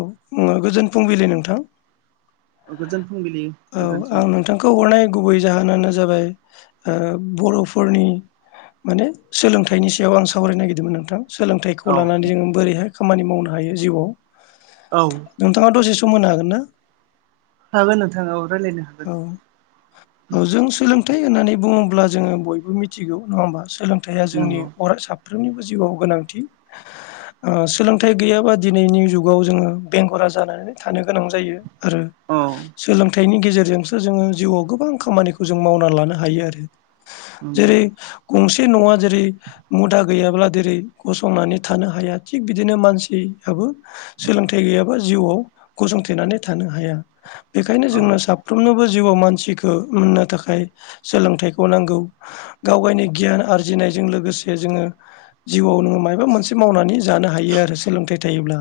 औ गोजोन फुंबिलि नोंथां गोजोन फुंबिलि औ नोंथांसिम आं नोंथांखौ हरनाय गुबै जाहोनानो जाबाय ओ बर'फोरनि माने सोलोंथाइनि सायाव आं सावरायनो नागिरदोंमोन नोंथां। औ सोलोंथाइखौ लानानै जोङो बोरैहाय खामानि मावनो हायो जिउआव। औ नोंथाङा दसे सम होनो हागोन ना। हागोन नोंथाङा औ रायलायनो हागोन औ औ जों सोलोंथाइ होननानै बुङोब्ला जोङो बयबो मिथिगौ नङा होमबा सोलों थाया जोंनि नंगौ अर साफ्रोमनिबो जिउआव गोनांथि ओ सोलोंथाइ गैयाबा दिनैनि जुगाव जोङो बेंगुरा जानानै थानो गोनां जायो। आरो औ सोलोंथाइनि गेजेर जोंसो जोङो जिउआव गोबां खामानिखौ जों मावनानै लानो हायो आरो नंगौ जेरै गंसे न'आ जेरै मुदा गैयाब्ला जेरै गसंनानै थानो हाया थिग बिदिनो मानसियाबो सोलोंथाइ गैयाबा जिउआव गसंथेनानै थानो हाया बेखायनो औ जोंनो सा फ्रोमनोबो जिउआव मानसिखौ मोननो थाखाय सोलोंथाइखौ नांगौ। गाव गायनि गियान आरजिनायजों लोगोसे जोङो जिउआव नोङो मायबा मोनसे मावनानै जानो हायो आरो सोलोंथाइ थायोब्ला।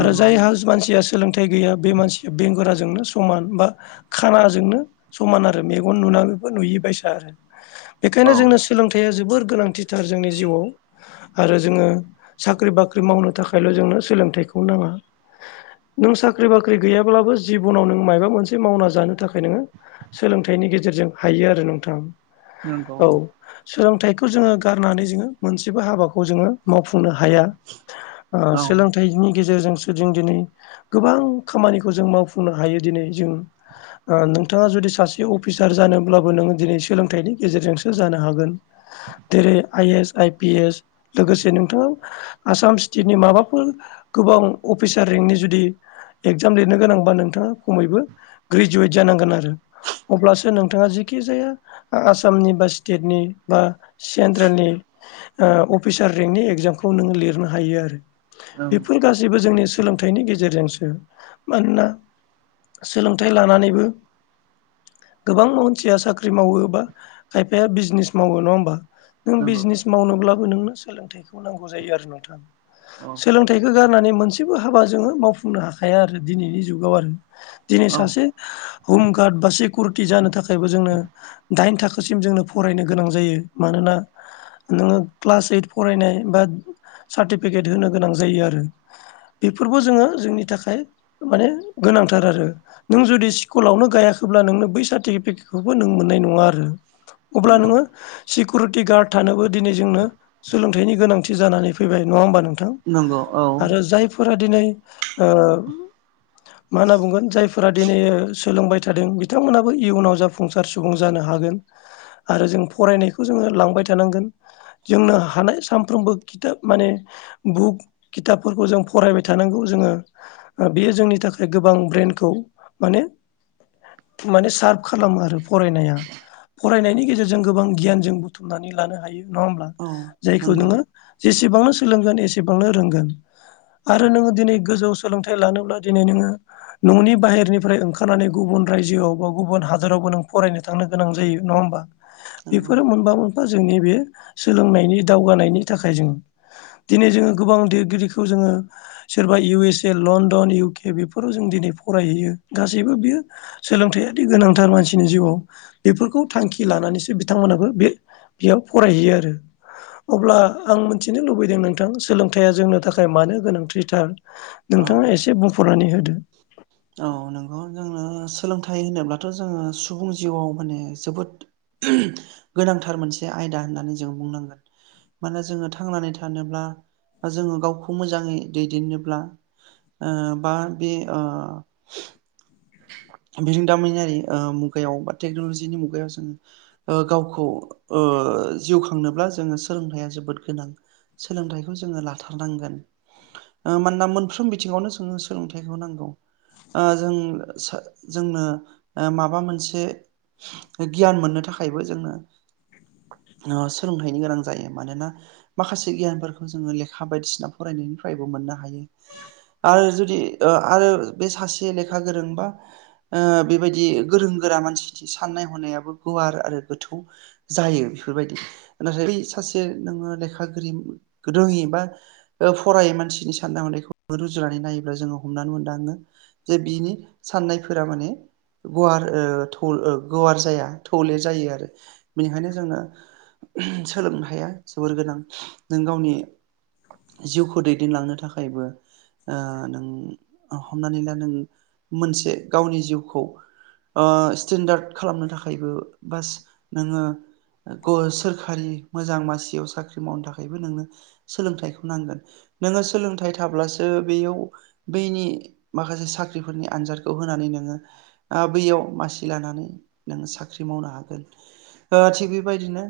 आरो जायहा मानसिया सोलोंथाइ गैया बे मानसिया बेंगुराजोंनो समान बा खानाजोंनो समान आरो मेगन नुनानैबो नुयिबायसा आरो। औ बेखायनो जोंनो सोलोंथाइया जोबोर गोनांथिथार जोंनि जिउआव आरो जोङो साख्रि बाख्रि मावनो थाखायल' जोंनो सोलोंथाइखौ नाङा। नों साख्रि बाख्रि गैयाब्लाबो जिबनाव नों मायाबा मोनसे मावना जा जानो थाखाय नोङो सोलोंथाइनि गेजेरजों हायो आरो नोंथां नंगौ औ सोलोंथाइखौ जोङो गारनानै जोङो मोनसेबो हाबाखौ जोङो मावफुंनो हाया। औ सोलोंथाइनि गेजेरजोंसो जों दिनै गोबां खामानिखौ जों मावफुंनो हायो दिनै जों नोंथाङा जुदि सासे अफिसार जानोब्लाबो नोङो दिनै सोलोंथाइनि गेजेरजोंसो जानो हागोन। जेरै I S I P S लोगोसे नोंथां आसाम स्टेटनि माबाफोर गोबां अफिसार रेंंकनि जुदि एग्जाम लिरनो गोनांबा नोंथाङा खमैबो ग्रेजुवेट जानांगोन आरो। अब्लासो नोंथाङा जेखिजाया आसामनि बा स्टेटनि बा सेन्ट्रेलनि ओ अफिसार रेंकनि एग्जामखौ नों लिरनो हायो आरो। बेफोर नंगौ गासैबो जोंनि सोलोंथाइनि गेजेरजोंसो मानोना सोलों थाइ लानानैबो गोबां मानसिया साख्रि मावो बा खायफाया बिजनेस मावो नङा होमबा। नों बिजनेस मावनोब्लाबो नोंनो सोलोंथाइखौ नांगौ जायो आरो नोंथां। औ सोलोंथाइखौ गारनानै मोनसेबो हाबा जोङो मावफुंनो हाखाया आरो दिनैनि जुगाव आरो। [inaudible] दिनै सासे हमगार्ड बा सिकिउरिटि जानो थाखायबो जोंनो दाइन थाखोसिम जोंनो फरायनो गोनां जायो मानोना नोङो क्लास ओइट फरायनाय बा सार्टिफिकेट होनो गोनां जायो आरो। बेफोरबो जोङो जोंनि थाखाय माने गोनांथार आरो। नों जुदि स्कुलावनो गायाखैब्ला नोंनो बै सार्टिफिकेटखौबो नों मोननाय नङा आरो। अब्ला नंगौ नोङो सिकिउरिटि गार्ड थानोबो दिनै जोंनो सोलोंथाइनि गोनांथि जानानै फैबाय नङा होमबा नों थां नंगौ औ आरो जायफोरा दिनै ओ मा होनना बुंगोन जाय फोरा दिनै सोलोंबाय थादों बिथांमोनाबो इयुनाव जाफुंसार सुबुं जानो हागोन। आरो जों फरायनायखौ जोङो लांबाय थानांगोन। जोंनो हानाय सानफ्रोमबो खिथाब माने बुक खिथाबफोरखौ जों फरायबाय थानांगौ जोङो। ओ बेयो जोंनि थाखाय गोबां ब्रेनखौ माने माने सार्भ खालामो आरो फरायनाया। फरायनायनि गेजेरजों गोबां गियान जों बुथुमनानै लानो हायो नङा होमब्ला औ जायखौ नंगौ नोङो जेसेबांनो सोलोंगोन एसेबांनो रोंगोन। आरो नोङो दिनै गोजौ सोलोंथाइ लानोब्ला दिनै नोङो न'नि बाहेर निफ्राय ओंखारनानै गुबुन रायजोआव बा गुबुन हादरावबो नों फरायनो थांनो गोनां जायो नङा होमबा। नंगौ बेफोरो मोनबा-मोनफा जोंनि बे सोलोंनायनि दावगानायनि थाखाय जों दिनै जोङो गोबां लिरगिरिखौ जोङो सोरबा U S A London U K बेफोराव जों दिनै फरायहैयो गासैबो बियो सोलोंथायादि गोनांथार मानसिनि जिउआव बेफोरखौ थांखि लानानैसो बिथांमोनाबो बे बेयाव फरायहैयो आरो। अब्ला आं मिथिनो लुबैदों नोंथां सोलोंथाइया जोंनो थाखाय मानो गोनांथिथार? औ नोंथाङा एसे बुंफ्रुनानै होदो। औ नंगौ जोंनो सोलोंथाइ होनोब्लाथ' जोङो सुबुं जिउआव माने जोबोद [unintelligible] गोनांथार मोनसे आयदा होननानै जों बुंनांगोन। मानो जोङो थांनानै थानोब्ला बा जोङो गावखौ मोजाङै दैदेननोब्ला ओ बा बे ओ बेजों दामिनारि मुगायाव बा टेक्न'लजिनि मुगायाव जों ओ गावखौ ओ जिउ खांनोब्ला जोङो सोलोंथाइया जोबोद गोनां। सोलोंथाइखौ जोङो लाथारनांगोन। ओ मानोना मोनफ्रोम बिथिङावनो जोंनो सोलोंथाइखौ नांगौ ओ जों सा जोंनो ओ माबा मोनसे गियान मोननो थाखायबो जोंनो सोलोंथाइनि गोनां जायो मानोना माखासे गियानफोरखौ जोङो लेखा बायदिसिना फरायनायनिफ्रायबो मोननो हायो। आरो जुदि ओ आरो बे सासे लेखा गोरोंबा ओ बेबायदि गोरों गोरा मानसि साननाय हनायाबो गुवार आरो गोथौ। जायो बेफोरबायदि नाथाय बै सासे नोङो लेखा गोर गोदोङै बा फरायै मानसिनि साननाय हनायखौ रुजुनानै नायोब्ला जोङो हमनानै मोनदाङो जे बिनि साननायफोरा माने गुवार ओ थोव ओ गुवार जाया थौले जायो आरो बेनिखायनो जोंङो सोलोंनो हाया जोबोर गोनां नों गावनि जिउखौ दैदेनलांनो थाखायबो ओ नों हमनानै ला नों मोनसे गावनि जिउखौ ओ स्टेन्डार्ड खालामनो थाखायबो बास नोङो ग सोरखारि मोजां मासियाव साख्रि मावनो थाखायबो नोंनो सोलोंथाइखौ नांगोन नोङो सोलोंथाइ थाब्लासो बेयाव बैनि माखासे साख्रि फोरनि आनजादखौ होनानै नोङो आ बैयाव मासि लानानै नोङो साख्रि मावनो हागोन। थिग बेबायदिनो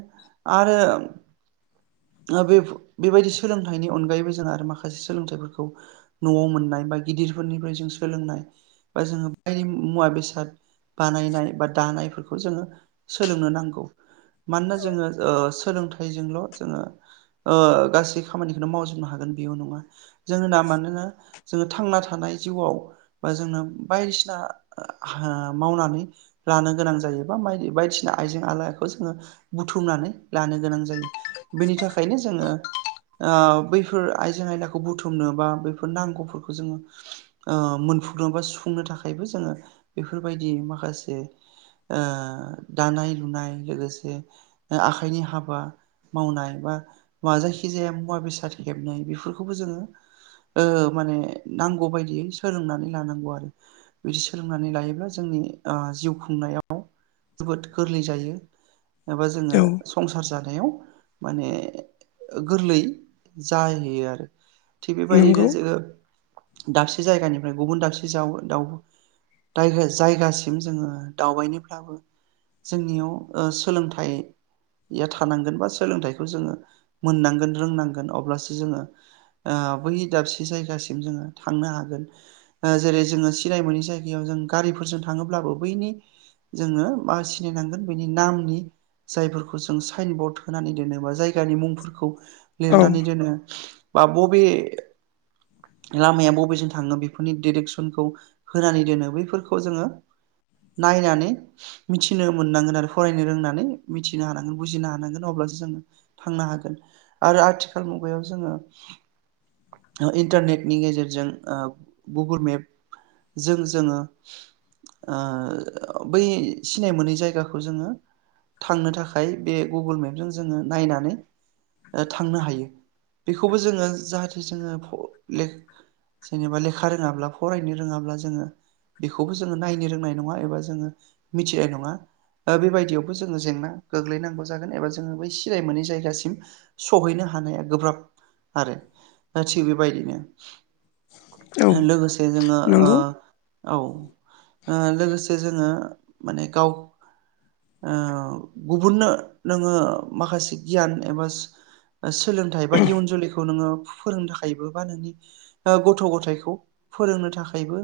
आरो बे बेबायदि सोलोंथाइनि अनगायैबो जों आरो माखासे सोलोंथाइफोरखौ न'आव मोननाय बा गिदिरफोरनिफ्राय जों सोलोंनाय बा जोङो बायदि मुवा बेसाद बानायनाय बा दानायफोरखौ जोङो सोलोंनो नांगौ मानोना जोङो ओ सोलोंथा जोंल' जोङो ओ गासै खामानिखौनो मावजोबनो हागोन बेयाव नङा जोंङ ना मानोना जोङो थांना थानाय जिउआव बा जोंनो बायदिसिना ह मावनानै लानो गोनां जायो बा माय बायदिसिना आइजें आलायखौ जोङो बुथुमनानै लानो गोनां जायो बेनि थाखायनो जोङो अ बैफोर आइजें आयनाखौ बुथुमनो बा बैफोर नांगौफोरखौ जोङो अ मोनफुंदों बा सुफुंनो थाखायबो जोङो बेफोरबायदि माखासे अ दानाय लुनाय लोगोसे आखाइनि हाबा मावनाय बा मा जायखिजाया मुवा बेसाद हेबनाय बेफोरखौबो जोङो ओ माने नांगौ बायदियै सोलोंनानै लानांगौ आरो बिदि सोलोंनानै लायोब्ला जोंनि ओ जिउ खुंनायाव जोबोद गोरलै जायो एबा जोङो औ संसार जा याव माने गोरलै जाहैयो आरो थिग नंगौ बेबायदिनो जोङो दाबसे जायगानिफ्राय गुबुन दाबसे जाव दाउ दाय जायगासिम जोङो दावबायनिफ्राबो जोंनियाव ओ सोलोंथाइ या थानांगोन बा सोलोंथाइखौ जोङो मोननांगोन रोंनांगोन अब्लासो जोङो ओ बै दाबसे जायगासिम जोङो थांनो हागोन जेरै जोङो सिनाय मोननि जायगायाव जों गारिफोरजों थाङोब्लाबो बैनि जोङो मा सिनायनांगोन बेनि नामनि जायफोरखौ जों साइन बर्ड होनानै दोनोबा जायगानि मुंफोरखौ औ लिरनानै दोनो बा बबे लामाया बबेजों थाङो बे फोनि डिरेकसनखौ होनानै दोनो बैफोरखौ जोङो नायनानै मिथिनो मोननांगोन आरो फरायनो रोंनानै मिथिनो हानांगोन बुजिनो हानांगोन अब्लासो जोङो थांनो हागोन आरो आथिखाल मुगायाव जोङो इन्टारनेटनि गेजेरजों बाबुर मेपजों जोङो ओ बै सिनाय मोनै जायगाखौ जोङो थांनो थाखाय बे गुगोल मेपजों जोङो नायनानै थांनो हायो बेखौबो जोङो जाहाथे जोङो फ ले जेनेबा लेखा रोङाब्ला फरायनो रोङाब्ला जोङो बेखौबो जोङो नायनो रोंनाय नङा एबा जोङो मिथिनाय नङा बेबायदियावबो जोङो जेंना गोग्लैनांगौ जागोन एबा जोङो बै सिनाय मोनै जायगासिम सहैनो हानाया गोब्राब आरो दा थिग बेबायदिनो औ लोगोसे जोङो ओ नंगौ औ ओ लोगोसे जोङो माने गाव ओ गुबुननो नोङो माखासे गियान एबा सोलोंथाइ बा इयुन जोलैखौ नोङो फोरोंनो थाखायबो बा नोंनि ओ गथ' गथा खौ फोरोंनो थाखायबो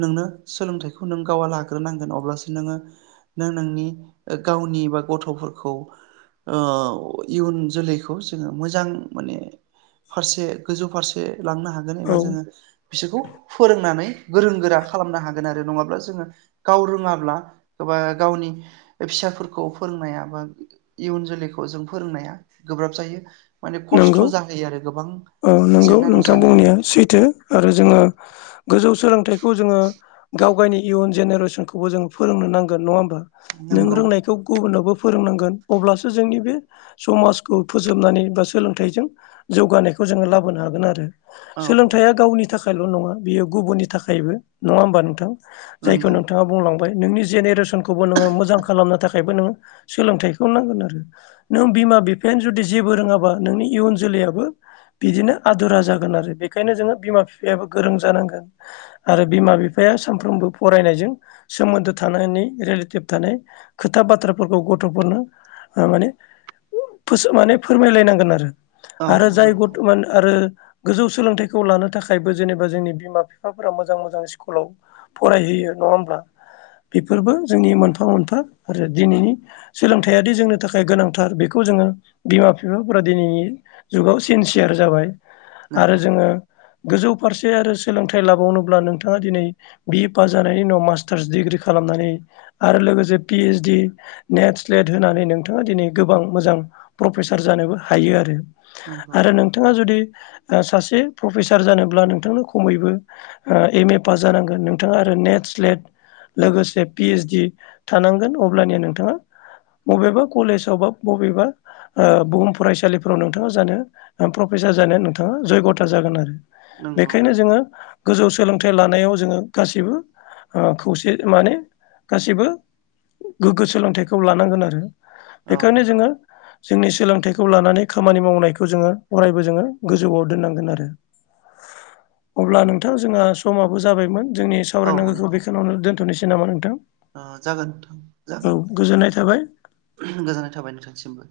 नोंनो सोलोंथाइखौ नों गावा लाग्रोनांगोन अब्लासो नोङो नों नोंनि गावनि बा गथ'फोरखौ ओ इयुन जोलैखौ जोङो मोजां माने फारसे गोजौ फारसे लांनो हागोन एबा औ जोङो बिसोरखौ फोरोंनानै गोरों गोरा खालामनो हागोन आरो नङाब्ला जोङो गाव रोङाब्लाबा एबा गावनि फिसाफोरखौ फोरोंनाया बा इयुन जोलैखौ जों फोरोंनाया गोब्राब जायो। माने नंगौ खस्थ' जाहैयो आरो गोबां औ नंगौ जेंना नोंथां नुजानो बुंनाया मोनो। सैथो आरो जोङो गोजौ सोलोंथाइखौ जोङो गाव गावनि इयुन जेनेरेसनखौबो जोङो फोरोंनो नांगोन नङा होमबा नों नंगौ रोंनायखौ गुबुनावबो फोरोंनांगोन अब्लासो जोंनि बे समाजखौ फोजोबनानै बा सोलोंथजों जौगानायखौ जोङो लाबोनो हागोन आरो औ सो थाया गावनि थाखायल' नङा बेयो गुबुननि थाखायबो नङा होमबा नोंथां जायखौ नंगौ नोंथाङा बुंलां फ्राय नोंनि जेनेरेसनखौबो नोङो मोजां खालामनो थाखायबो नोङो सोलोंथाइखौ नांगोन आरो नों बिमा-बिफायानो जुदि जेबो रोङाबा नोंनि इयुन जोलैयाबो बिदिनो आदुरा जागोन आरो बेखायनो जोङो बिमा-बिफायाबो गोरों जानांगोन। आरो बिमा-बिफाया सानफ्रोमबो फरायनायजों सोमोन्दो थानायनि रिलेटिभ थानाय खोथा बाथ्राफोरखौ गथ'फोरनो ओ माने माने फोरमायलायनांगोन आरो औ आरो जाय नंगौ बरथमान आरो गोजौ सोलोंथाइखौ लानो थाखायबो जेनेबा जोंनि बिमा-बिफाफोरा मोजां मोजां स्कुलाव फरायहोयो नङा होमब्ला बेफोरबो जोंनि मोनफा मोनफा आरो दिनैनि सोलोंथायादि जोंनि थाखाय गोनांथार बेखौ जोङो बिमा-बिफा फोरा दिनैनि जुगाव सिनसियार जाबाय आरो नंगौ जोङो गोजौ फारसे आरो सोलोंथाइ लाबावनोब्ला नोंथाङा दिनै बि ए पास जानायनि उनाव मास्टार्स डिग्रि खालामनानै आरो लोगोसे पिओस डि नेट स्लेट होनानै नोंथाङा दिनै गोबां मोजां प्रफेसार जानोबो हायो नंगौ आरो नों थाङा जुदि ओ सासे प्रफेसार जानोब्ला नोंथांनो खमैबो ओ एम ए पास जानांगोन नोंथाङा आरो नेट स्लेट लोगोसे पि ओइस डि थानांगोन अब्लानिया नोंथाङा बबेबा कलेजाव बा बबेबा बहुम फरायसालिफोराव नोंथाङा जानो प्रफेसार ओ जानायानो नोंथाङा जयग'था जागोन आरो नंगौ बेखायनो जोङो गोजौ सोलोंथाइ लानायाव जोङो गाैबो ओ खौसे माने गासैबो गोगो सोलोंथाइखौ लानांगोन आरो औ बेखायनो जोङो जोंनि सोलोंथाइ खौ लानानै खामानि मावनायखौ जोङो अरायबो जोङो गोजौआव दोननांगोन आरो अब्ला नोंथां जोंहा समाबो जाबायमोन जोंनि औ सावरायनांगौखौ नोंथां बेखौावनो दोनथ'नोसै नामा नोंथां। ओ जागोन औ जागोन गोजोननाय थाबाय गोजोननाय थाबाय नोंथांसिमबो।